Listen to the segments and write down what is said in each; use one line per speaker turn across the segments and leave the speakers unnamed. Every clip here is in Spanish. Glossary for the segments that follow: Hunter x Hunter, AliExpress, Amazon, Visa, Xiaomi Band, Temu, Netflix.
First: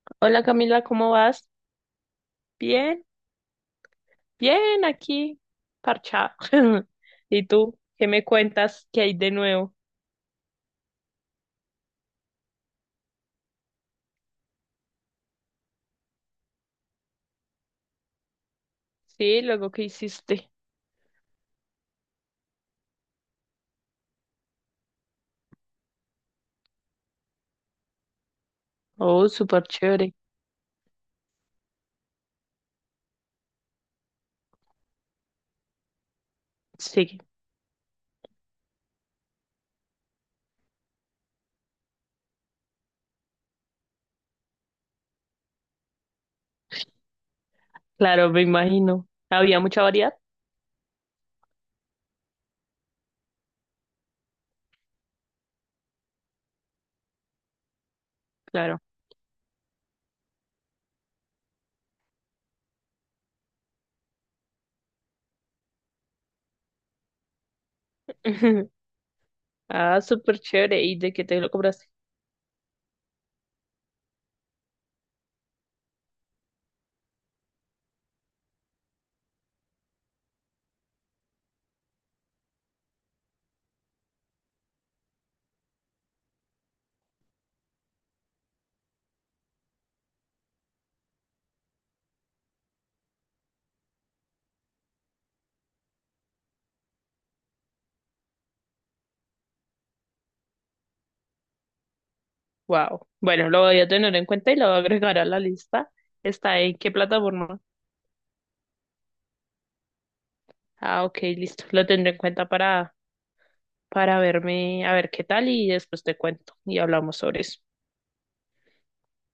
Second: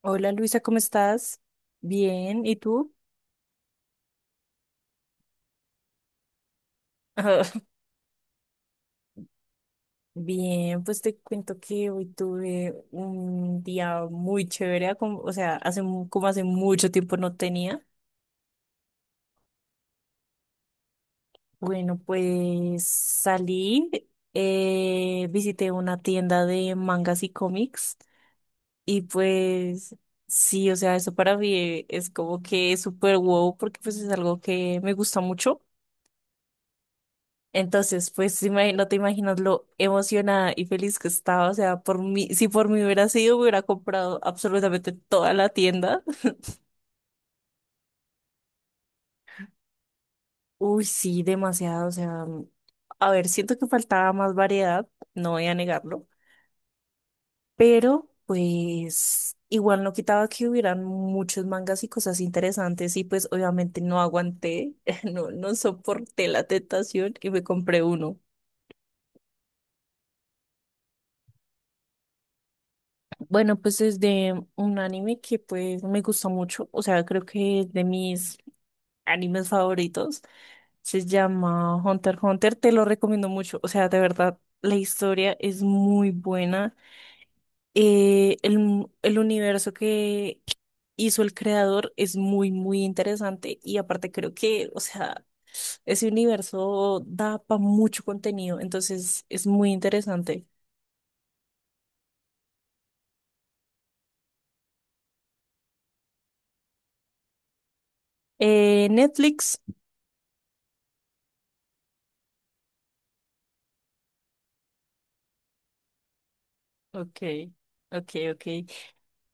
Hola
Hola
Luisa, ¿cómo
Camila, ¿cómo
estás?
vas?
Bien, ¿y tú?
Bien, bien, aquí, parchado.
Ah,
¿Y tú? ¿Qué me cuentas que hay de nuevo?
Bien, pues te cuento que hoy tuve un día muy chévere, hace, como hace mucho tiempo no tenía.
Sí, luego qué hiciste.
Bueno, pues salí, visité una tienda de mangas y cómics y
Oh, súper
pues
chévere.
sí, o sea, eso para mí es como que súper wow porque pues es algo que me gusta mucho.
Sí,
Entonces, pues no te imaginas lo emocionada y feliz que estaba. O sea, por mí, si por mí hubiera sido, me hubiera comprado absolutamente toda la tienda.
claro, me imagino. ¿Había mucha variedad?
Uy, sí, demasiado. O sea, a ver, siento que faltaba más variedad, no voy a negarlo, pero
Claro.
pues igual no quitaba que hubieran muchos mangas y cosas interesantes y pues obviamente no aguanté, no, no soporté la tentación y me compré uno.
Ah, súper chévere. ¿Y de qué te lo compraste?
Bueno, pues es de un anime que pues me gusta mucho, o sea, creo que es de mis animes favoritos. Se llama Hunter x Hunter, te lo recomiendo mucho, o sea, de verdad, la historia es muy buena. El universo que hizo el creador es muy, muy interesante y aparte creo que, o sea, ese universo da para mucho contenido, entonces es muy interesante.
Wow. Bueno, lo voy a tener en cuenta y lo voy a agregar a la lista. ¿Está en qué plataforma?
Netflix.
Ah, ok, listo. Lo tendré en cuenta para verme, a ver qué tal y después te cuento y hablamos
Ok,
sobre eso.
ok.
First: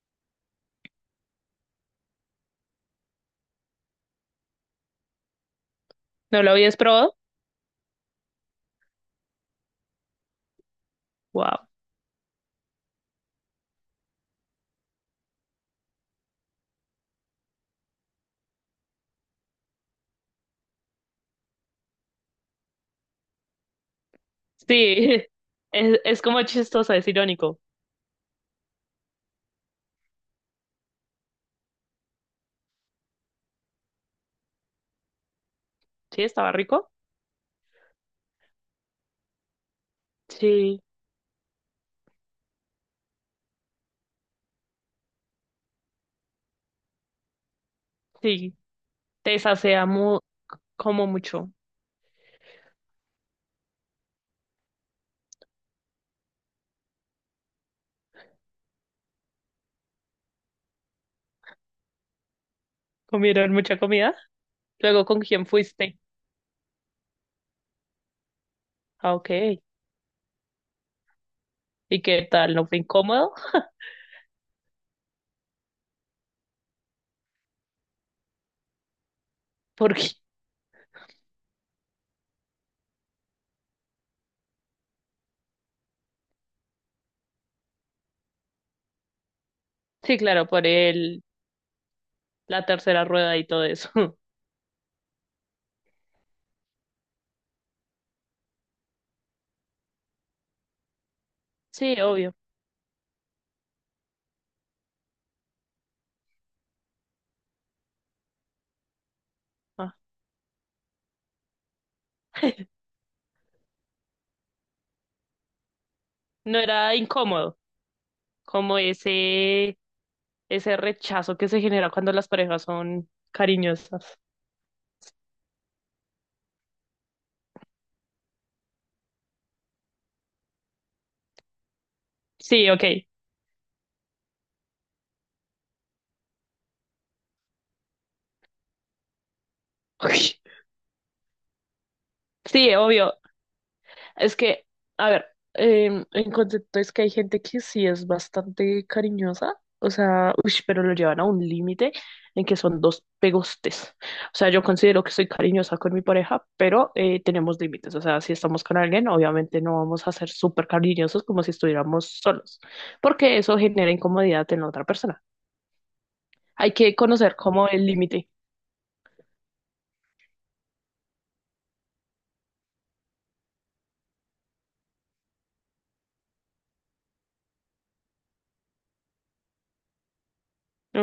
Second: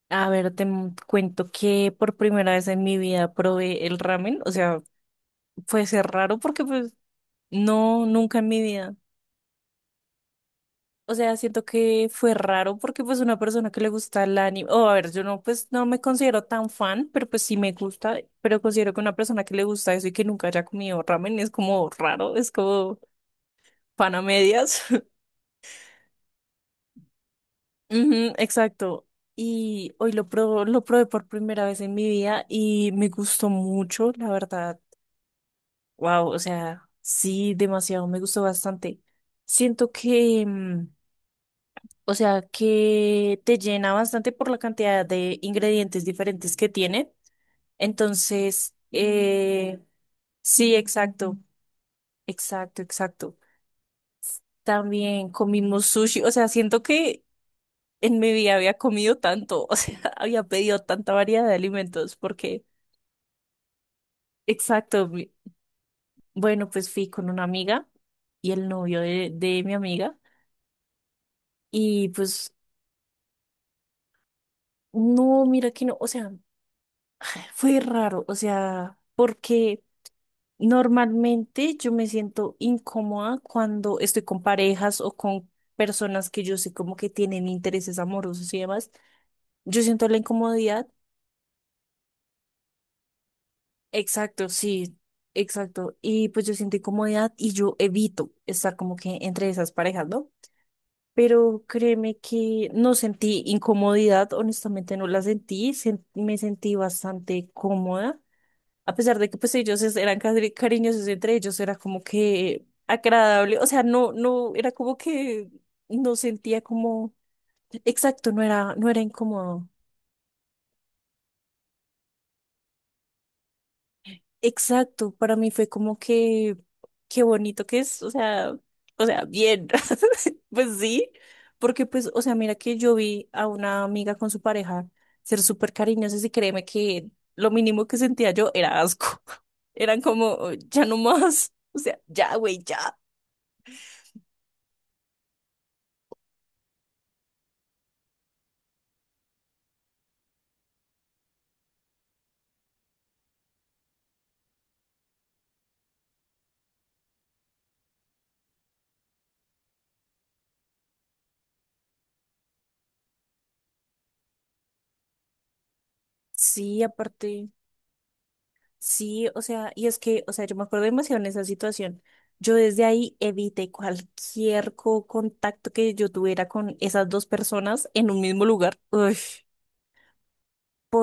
A ver, cuento que por primera vez en mi vida probé el ramen. O sea, fue ser raro
¿No lo
porque
habías
pues
probado?
no, nunca en mi vida. O sea, siento
Wow.
que fue raro porque pues una persona que le gusta el anime, o a ver, yo no, pues no me considero tan fan, pero pues sí me gusta, pero considero que una persona que le gusta eso y que nunca haya comido ramen es como raro, es como pan a medias.
Sí, es como chistoso, es irónico.
Ujú, exacto. Y hoy lo probé por primera vez en mi vida y me gustó mucho, la verdad.
Sí,
Wow, o
estaba
sea,
rico.
sí, demasiado, me gustó bastante. Siento que,
Sí,
o sea, que te llena bastante por la cantidad de ingredientes diferentes que tiene.
sí.
Entonces,
Te sacia mu-
sí,
como
exacto,
mucho.
exacto. También comimos sushi, o sea, siento que en mi vida había comido tanto, o sea, había pedido tanta variedad de alimentos, porque,
¿Comieron mucha comida? Luego,
exacto,
¿con quién fuiste?
bueno, pues fui con una amiga y el novio
Ah,
de
ok.
mi amiga.
¿Y
Y
qué
pues
tal? ¿No fue incómodo?
no, mira que no, o sea, fue raro, o sea, porque
Porque,
normalmente yo me siento incómoda cuando estoy con parejas o con personas que yo sé como que tienen intereses amorosos y demás. Yo siento
sí,
la
claro, por
incomodidad,
el, la tercera rueda y todo eso.
exacto, sí, exacto, y pues yo siento incomodidad y yo evito estar como que entre esas parejas, ¿no? Pero
Sí,
créeme
obvio.
que no sentí incomodidad, honestamente no la sentí, me sentí bastante cómoda. A pesar de que pues
Ah.
eran cariñosos entre ellos, era como que agradable, o sea, no, no, era como que no
No
sentía
era
como,
incómodo,
exacto, no era,
como
no era incómodo,
ese rechazo que se genera cuando las parejas son cariñosas.
exacto, para mí fue como que, qué bonito que es, o sea, bien, pues sí, porque pues, o sea, mira
Sí,
que
ok.
yo vi a una amiga con su pareja ser súper cariñosos y créeme que lo mínimo que sentía yo era asco, eran como, ya no más. O sea, ya, güey,
Sí,
ya.
obvio. Es que, a ver, en concepto es que hay gente que sí es bastante cariñosa, o sea, uy, pero lo llevan a un límite en que son dos pegostes. O sea, yo considero que soy cariñosa con mi pareja, pero tenemos límites. O sea, si estamos con alguien, obviamente no vamos a ser súper cariñosos como si estuviéramos solos, porque eso genera incomodidad en la otra persona. Hay
Sí,
que conocer
aparte,
como el límite.
sí, o sea, y es que, o sea, yo me acuerdo demasiado en esa situación. Yo desde ahí evité cualquier contacto que yo tuviera con esas dos personas en un mismo lugar. Uy,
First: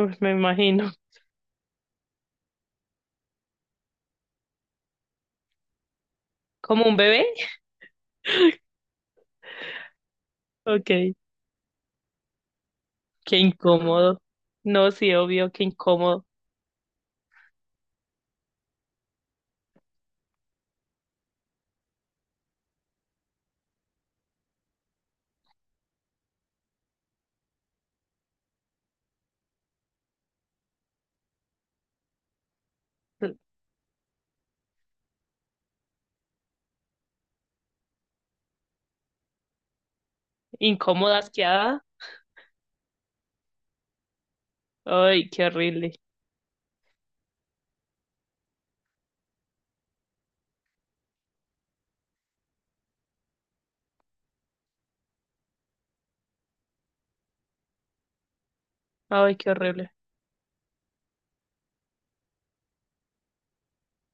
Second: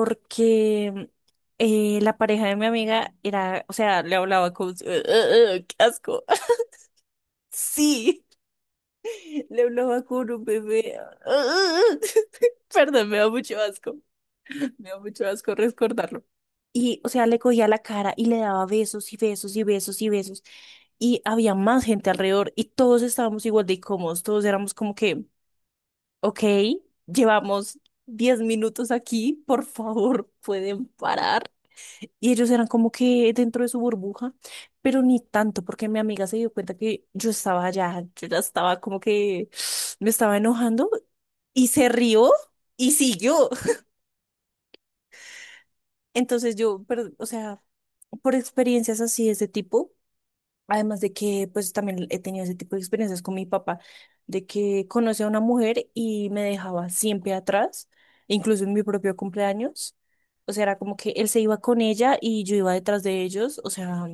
Uf, me imagino.
la pareja de mi amiga era, o sea, le hablaba con... ¡Ugh! ¡Qué asco!
¿Como un bebé?
Sí, le hablaba con un bebé.
Ok,
Perdón, me da
qué
mucho asco.
incómodo.
Me
No,
da
sí,
mucho
obvio,
asco
qué
recordarlo.
incómodo.
Y, o sea, le cogía la cara y le daba besos y besos y besos y besos. Y había más gente alrededor y todos estábamos igual de incómodos. Todos éramos como que, ok, llevamos 10 minutos aquí, por favor, pueden parar. Y ellos eran como que dentro de su burbuja, pero ni tanto, porque mi amiga se dio cuenta que yo estaba allá, yo ya estaba como que me estaba enojando
Incómoda,
y
asqueada.
se rió y siguió.
Ay, qué horrible.
Entonces yo, pero, o sea... por experiencias así de ese tipo, además de que pues también he tenido ese tipo de experiencias con mi papá, de que conocí a una mujer y me dejaba siempre atrás, incluso en mi propio
Ay, qué horrible.
cumpleaños. O sea, era como que él se iba con ella y yo iba detrás de ellos, o sea,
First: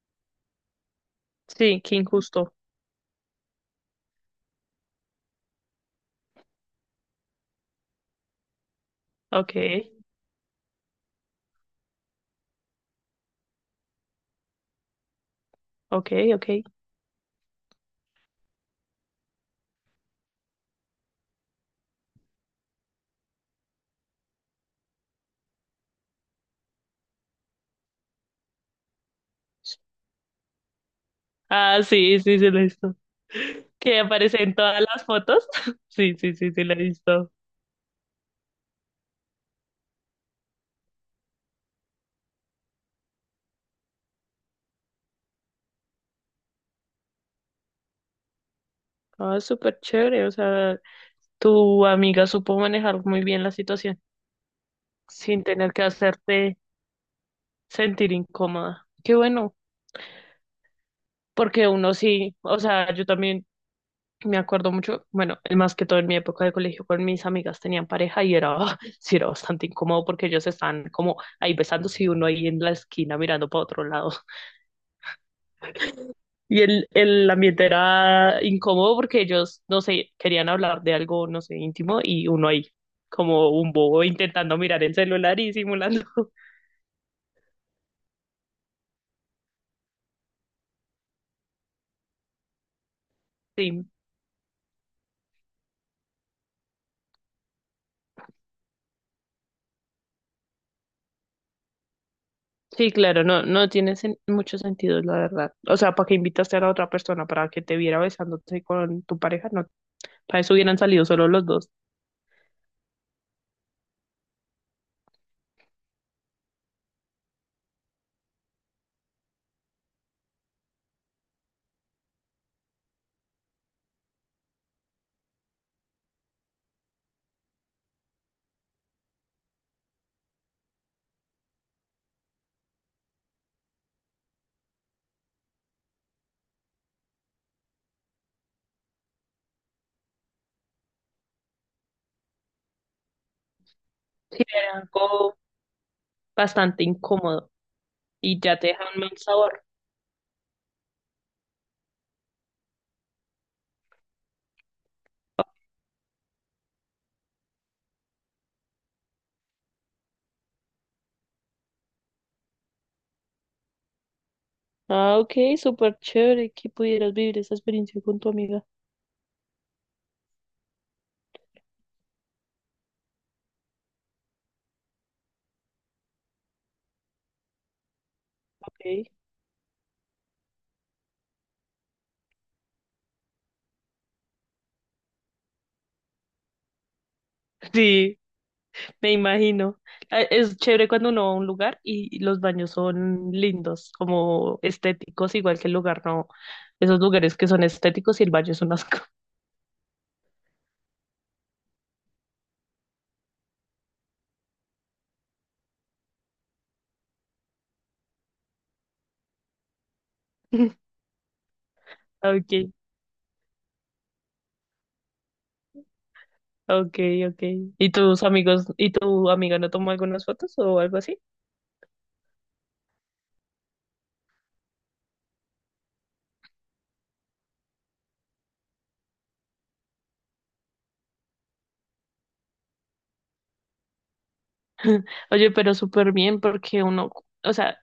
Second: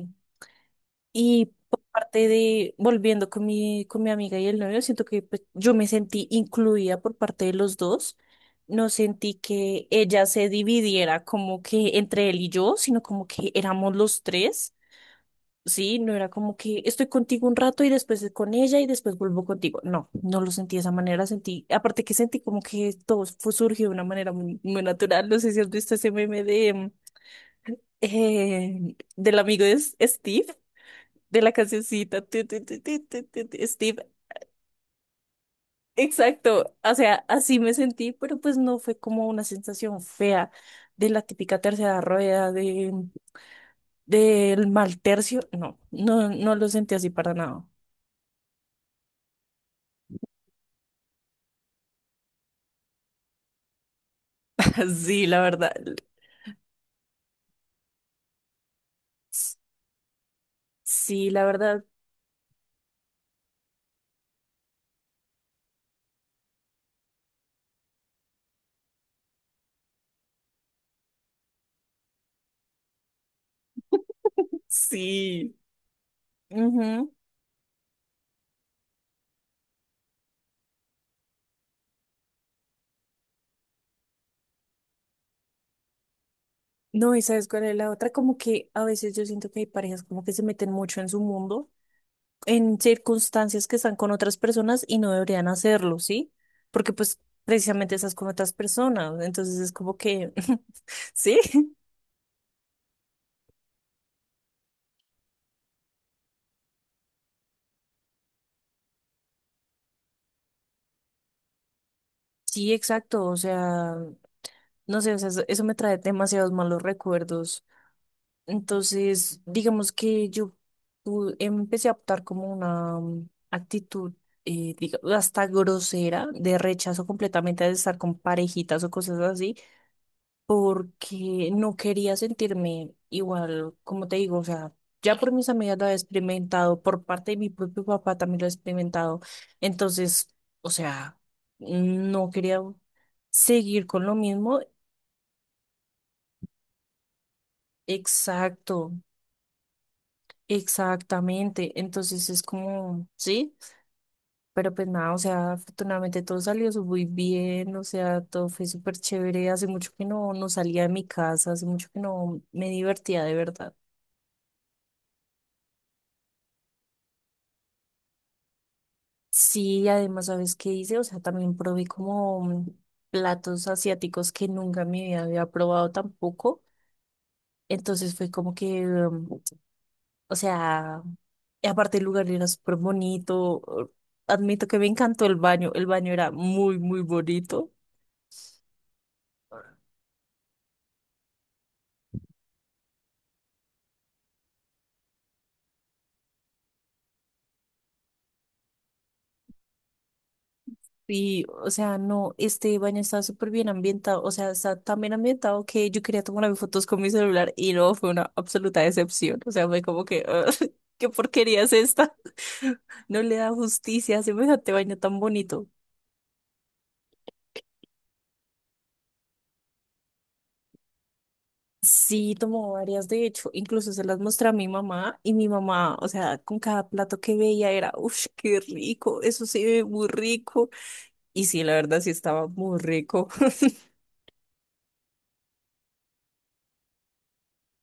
y
Sí,
por
qué
parte
injusto.
de, volviendo con mi amiga y el novio, siento que pues, yo me sentí incluida por parte de los dos. No sentí
Ok,
que ella se dividiera como que entre él y yo, sino como que éramos los tres. Sí,
ok,
no era
ok.
como que estoy contigo un rato y después con ella y después vuelvo contigo. No, no lo sentí de esa manera, sentí, aparte que sentí como que todo fue surgió de una manera muy, muy natural. No sé si has visto ese meme de del amigo de Steve, de la
Ah, sí,
cancioncita.
sí,
tu,
sí, lo
tu,
he
tu,
visto.
tu, tu, tu, tu,
Que
Steve,
aparece en todas las fotos. Sí, sí, sí, sí, lo
exacto.
he
O sea,
visto.
así me sentí, pero pues no fue como una sensación fea de la típica tercera rueda, de del mal tercio. No, no, no lo sentí así para nada.
Ah, súper chévere. O sea, tu amiga supo manejar muy bien la situación
Sí, la
sin
verdad.
tener que hacerte sentir incómoda. Qué bueno,
Sí, la
porque
verdad,
uno sí, o sea, yo también. Me acuerdo mucho, bueno, más que todo en mi época de colegio con mis amigas tenían pareja y era, sí, era bastante incómodo porque ellos están como ahí besándose y uno ahí en la esquina mirando para otro lado.
sí.
Y
Ujú.
el ambiente era incómodo porque ellos, no sé, querían hablar de algo, no sé, íntimo y uno ahí como un bobo intentando mirar el celular y simulando.
No, y sabes cuál es la otra, como que a veces yo siento que hay parejas como que se meten mucho en su mundo, en circunstancias que
Sí,
están con otras personas y no deberían hacerlo, ¿sí? Porque pues precisamente estás con otras personas, entonces es como que, ¿sí?
sí, claro, no, no tiene sen- mucho sentido, la verdad. O sea, ¿para qué invitaste a la otra persona para que te viera besándote con tu pareja? No, para eso hubieran salido solo los dos.
Sí, exacto, o sea, no sé, o sea, eso me trae demasiados malos recuerdos. Entonces, digamos que yo empecé a optar como una actitud, digamos, hasta grosera, de rechazo completamente de estar con parejitas o cosas así, porque no quería sentirme igual, como te digo, o sea, ya por mis amigas lo he experimentado, por parte de mi propio papá también lo he experimentado, entonces, o sea, no quería seguir con lo
Sí,
mismo,
era algo bastante incómodo y ya te deja
exacto.
un mal sabor.
Exactamente, entonces es como, sí, pero pues nada, o sea, afortunadamente todo salió muy bien, o sea, todo fue súper chévere, hace mucho que no, no salía de mi casa, hace mucho que no me divertía de verdad.
Ah, ok, súper chévere que pudieras vivir esa experiencia con tu amiga.
Sí, además, ¿sabes qué hice? O sea, también probé como platos asiáticos que nunca en mi vida había probado tampoco, entonces fue como que,
Okay.
o sea, y aparte el lugar era súper bonito, admito que me encantó el baño era muy, muy bonito.
Sí, me imagino. Ah, es chévere cuando uno va a un lugar y los baños son lindos, como estéticos, igual que el lugar, no. Esos lugares que son estéticos y el baño es un asco.
Y, o sea, no, este baño estaba súper bien ambientado, o sea, está tan bien ambientado que yo quería tomarme fotos con mi celular y no, fue una absoluta decepción. O sea, fue como que, "Ah, ¿qué porquería es esta?
Okay,
No le da justicia a semejante baño tan bonito.
okay, okay. ¿Y tus amigos y tu amiga no tomó algunas fotos o algo así?
Sí, tomó varias, de hecho, incluso se las mostré a mi mamá y mi mamá, o sea, con cada plato que veía era, uff, qué rico, eso se ve muy rico. Y sí, la verdad sí estaba muy rico.
Oye, pero súper bien porque uno, o sea,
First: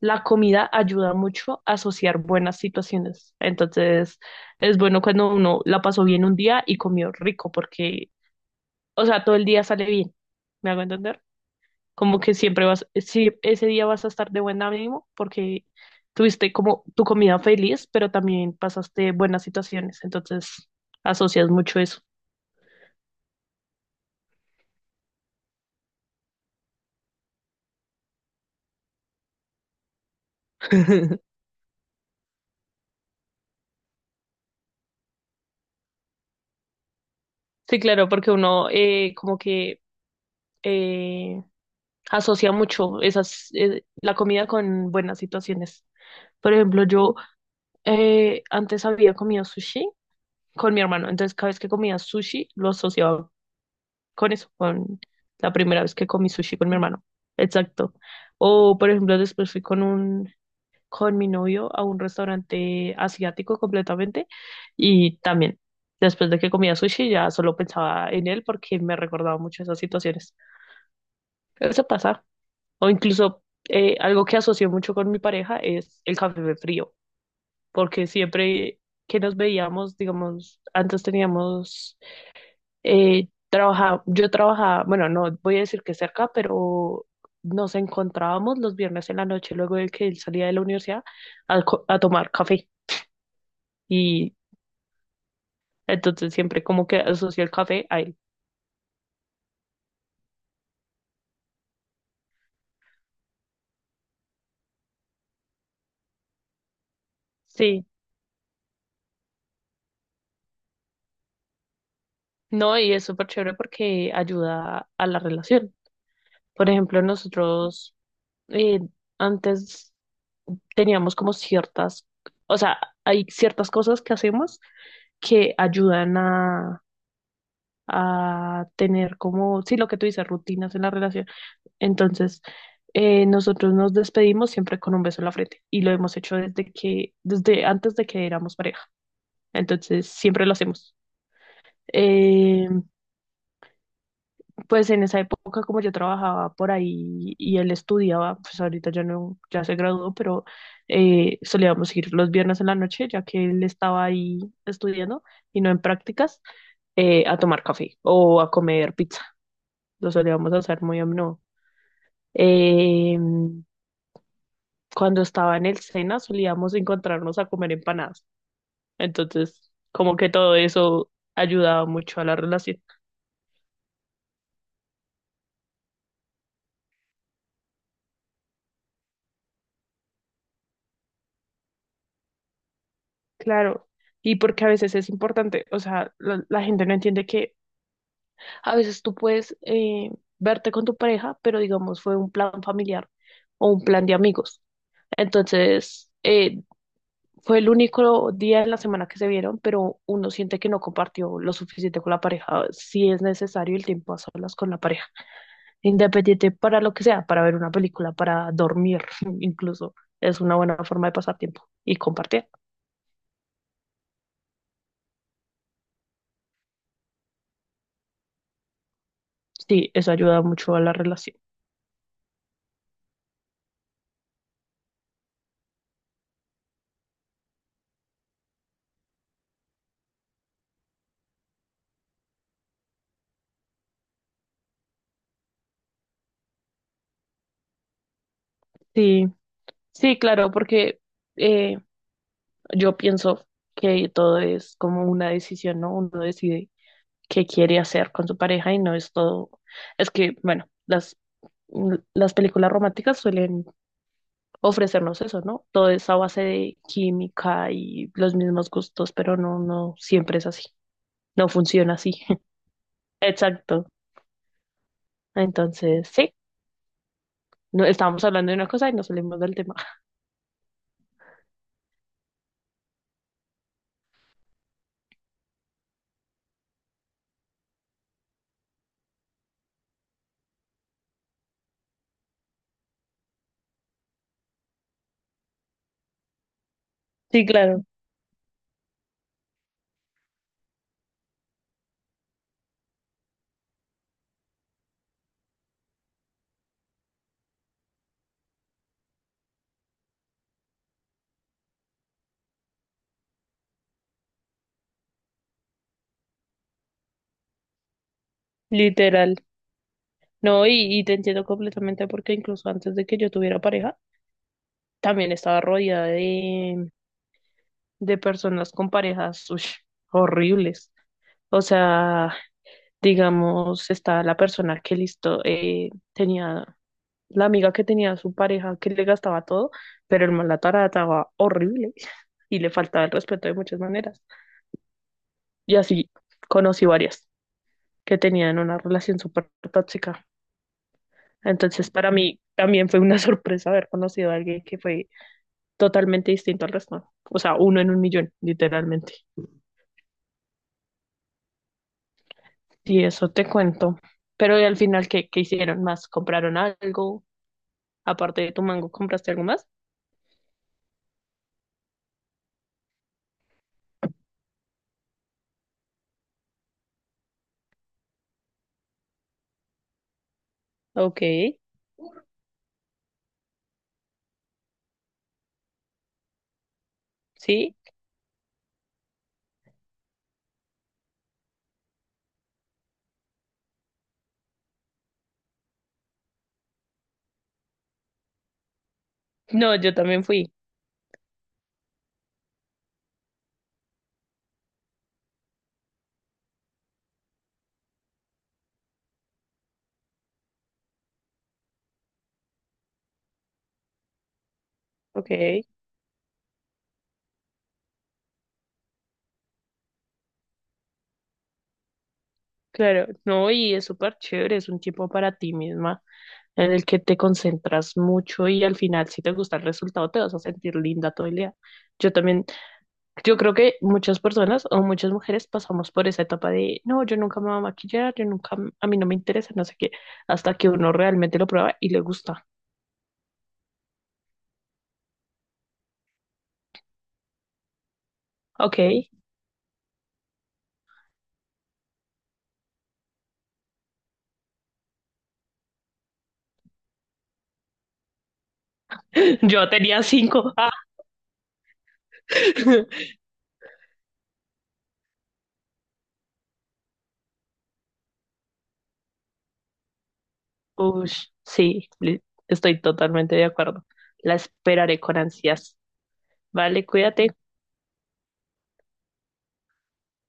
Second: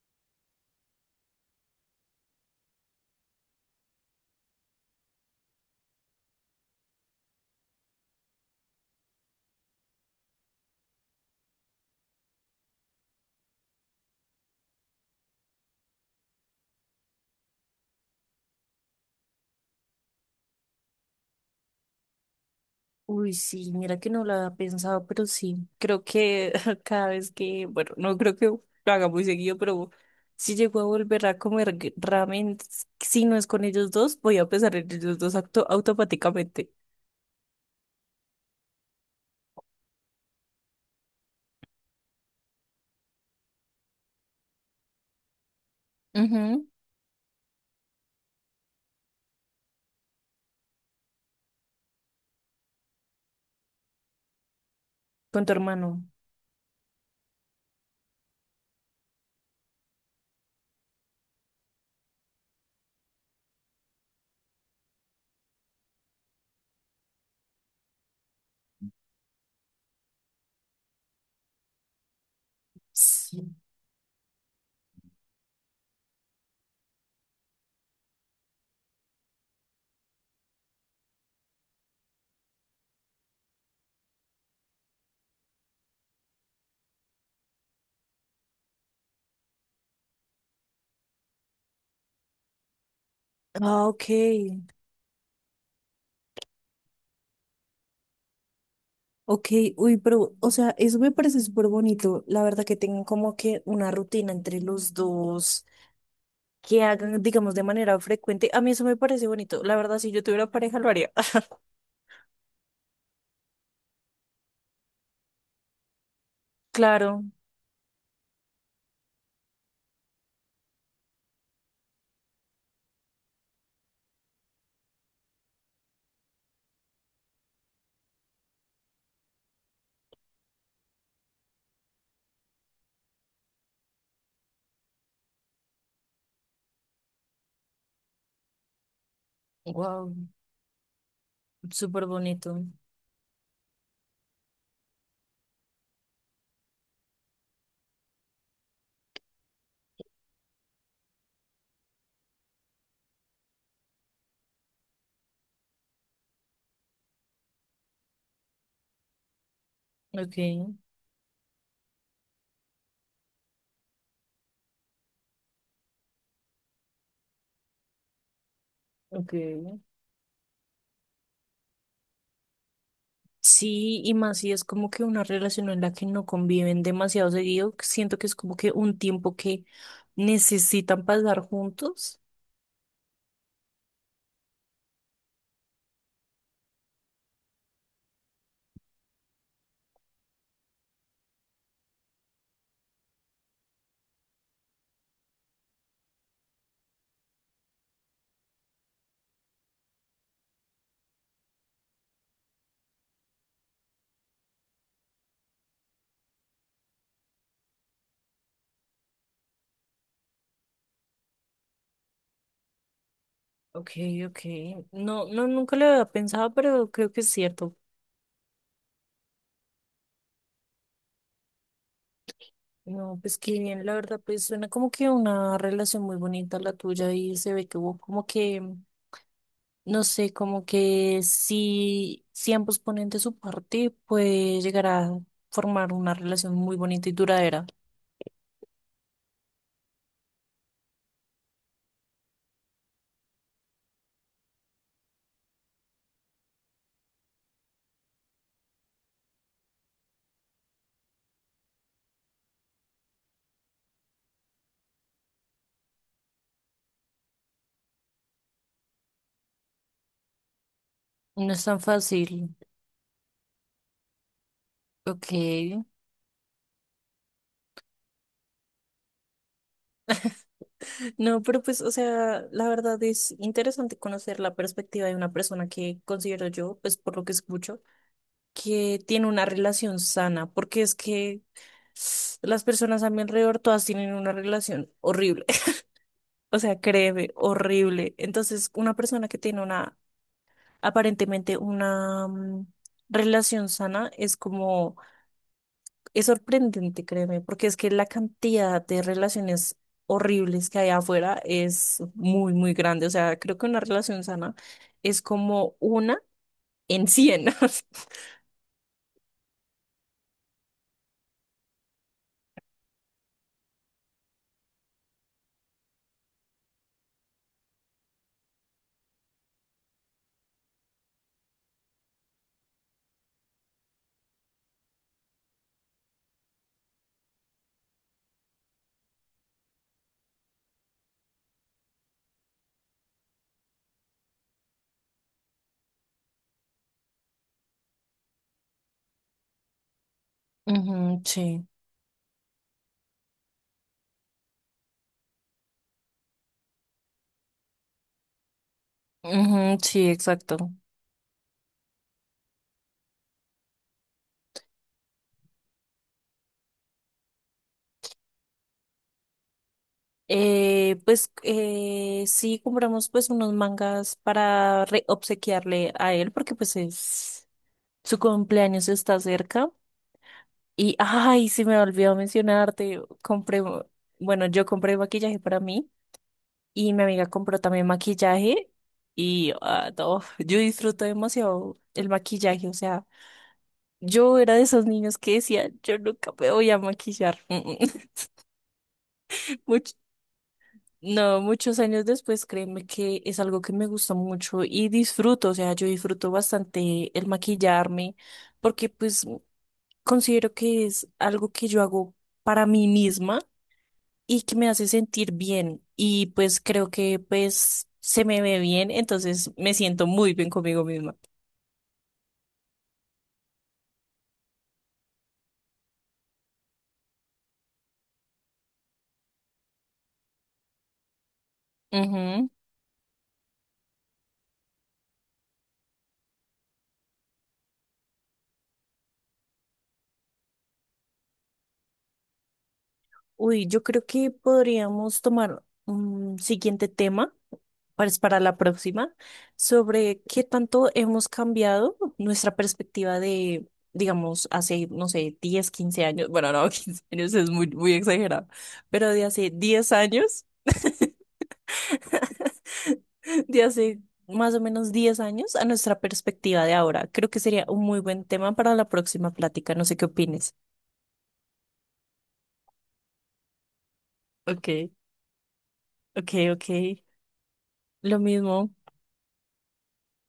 la comida ayuda mucho a asociar buenas situaciones. Entonces, es bueno cuando uno la pasó bien un día y comió rico, porque, o sea, todo el día sale bien. ¿Me hago entender? Como que siempre vas, si ese día vas a estar de buen ánimo porque tuviste como tu comida feliz, pero también pasaste buenas situaciones. Entonces, asocias mucho eso.
Uy, sí, mira que no lo había pensado, pero sí, creo que cada vez que, bueno, no creo que lo haga muy seguido, pero si llego a volver a comer ramen, si no es con ellos dos, voy a pensar en ellos dos automáticamente.
Sí, claro, porque uno como que eh, asocia mucho esas, la comida con buenas situaciones. Por
Ujú,
ejemplo, yo antes había comido sushi con mi hermano, entonces cada vez que comía sushi lo asociaba con eso, con
con
la
tu
primera vez
hermano.
que comí sushi con mi hermano. Exacto. O por ejemplo, después fui con un con mi novio a un restaurante asiático completamente y también después de que comía sushi ya solo pensaba en él porque me recordaba mucho esas situaciones. Eso pasa. O incluso
Sí.
algo que asocio mucho con mi pareja es el café frío. Porque siempre que nos veíamos, digamos, antes teníamos, trabaja- yo trabajaba, bueno, no voy a decir que cerca, pero nos encontrábamos los viernes en la noche luego de que él salía de la universidad a, co- a tomar café
Ah, ok,
y entonces siempre como que asocio el café a él.
ok, uy, pero, o sea, eso me parece súper bonito, la verdad que tengan como que una rutina entre los dos, que hagan, digamos, de
Sí,
manera frecuente, a mí eso me parece bonito, la verdad, si yo tuviera pareja lo haría,
no, y es súper chévere porque ayuda a la relación. Por ejemplo,
claro.
nosotros eh, antes teníamos como ciertas, o sea, hay ciertas cosas que hacemos que ayudan a tener como, sí, lo que tú dices, rutinas en la relación. Entonces, nosotros nos despedimos siempre con un beso en la frente y lo hemos hecho desde que, desde antes de que éramos pareja. Entonces,
Wow,
siempre lo hacemos.
súper bonito.
Eh, pues en esa época, como yo trabajaba por ahí y él estudiaba, pues ahorita ya no, ya se graduó, pero solíamos ir los viernes en la noche, ya que él estaba ahí estudiando y no en prácticas. Eh, a tomar café o a comer pizza. Lo solíamos
Okay,
hacer muy a menudo. Eh, cuando estaba en el Sena solíamos encontrarnos a comer empanadas. Entonces,
okay.
como que todo eso ayudaba mucho a la relación.
Sí, y más si es como que una relación en la que no conviven demasiado seguido, que siento que es como que un tiempo que necesitan pasar juntos.
Claro, y porque a veces es importante, o sea, la gente no entiende que a veces tú puedes verte con tu pareja, pero digamos fue un plan familiar o un plan de amigos. Entonces, fue el único día en la semana que se vieron, pero uno siente que no compartió lo suficiente con la pareja, si es necesario el tiempo a solas con la pareja, independiente para lo que sea, para ver una película, para dormir, incluso es una buena forma de pasar tiempo y compartir.
Okay, okay. No, no, nunca lo había pensado, pero creo que es cierto.
Sí, eso ayuda mucho a la relación.
No, pues qué bien, la verdad, pues suena como que una relación muy bonita la tuya y se ve que hubo como que no sé, como que si, si ambos ponen de su parte, puede llegar a formar una relación muy bonita y duradera.
Sí, sí, claro, porque eh, yo pienso que todo es como una decisión, ¿no? Uno decide qué quiere hacer con su pareja y no es todo, es que, bueno, las l- las películas románticas suelen ofrecernos eso, ¿no? Todo es a base de química y los mismos gustos, pero no, no siempre es así. No
No es tan
funciona así.
fácil.
Exacto.
Ok.
Entonces, sí, no, estábamos hablando de una cosa y nos salimos del tema.
No, pero pues, o sea, la verdad es interesante conocer la perspectiva de una persona que considero yo, pues por lo que escucho, que tiene una relación sana, porque es que las personas a mi alrededor todas tienen una relación horrible, o sea, créeme,
Sí, claro,
horrible. Entonces, una persona que tiene una, aparentemente una relación sana es como, es sorprendente, créeme, porque es que la cantidad de relaciones horribles que hay afuera es muy, muy grande. O sea, creo que una relación sana es como una en 100.
literal. No, y te entiendo completamente porque incluso antes de que yo tuviera pareja, también estaba rodeada de personas con parejas, ush, horribles. O sea, digamos, está la persona que listo, tenía la amiga que tenía su pareja que le gastaba todo, pero el man la trataba horrible y le faltaba el respeto de muchas maneras. Y así conocí varias que tenían una relación súper tóxica.
Ujú, sí.
Entonces, para mí también fue una sorpresa haber conocido a alguien que fue totalmente distinto al resto. O sea, uno en un millón, literalmente.
Ujú, sí, exacto.
Y eso te cuento. Pero ¿y al final, ¿qué, qué hicieron más? ¿Compraron algo? Aparte de tu mango, ¿compraste algo más?
Pues sí compramos pues unos mangas para obsequiarle a él porque pues es su cumpleaños está cerca y
Ok,
ay se me olvidó mencionarte compré bueno yo compré maquillaje para mí y mi amiga compró
sí.
también maquillaje y ah, no, yo disfruto demasiado el maquillaje o sea yo era de esos niños que decía yo nunca me voy a maquillar.
No,
Mucho
yo también fui.
no, muchos años después, créeme que es algo que me gusta mucho y disfruto, o sea, yo disfruto bastante el maquillarme porque pues considero que es algo que yo hago para mí misma y que me hace
Ok,
sentir bien y pues creo que pues se me ve bien, entonces me siento muy bien conmigo misma.
claro. No, y es súper chévere, es un tiempo para ti misma en el que te concentras mucho y al final si te gusta el resultado te vas a sentir linda todo el día. Yo también, yo creo que muchas personas o muchas mujeres pasamos por esa etapa de, no, yo nunca me voy a maquillar, yo nunca, m- a mí no me interesa, no sé qué, hasta que uno realmente lo prueba y le gusta.
Uy, yo creo que podríamos tomar un siguiente tema para la
Ok,
próxima sobre qué tanto hemos cambiado nuestra perspectiva de, digamos, hace, no sé, 10, 15 años. Bueno, no, 15 años es muy, muy exagerado, pero de hace
yo
10
tenía
años,
5. Ah.
de hace más o menos 10 años a nuestra perspectiva de ahora. Creo que sería un muy buen tema para la próxima plática. No sé qué opines.
Ush, sí, li- estoy totalmente de acuerdo. La
Ok,
esperaré con ansias.
ok.
Vale, cuídate.
Lo mismo.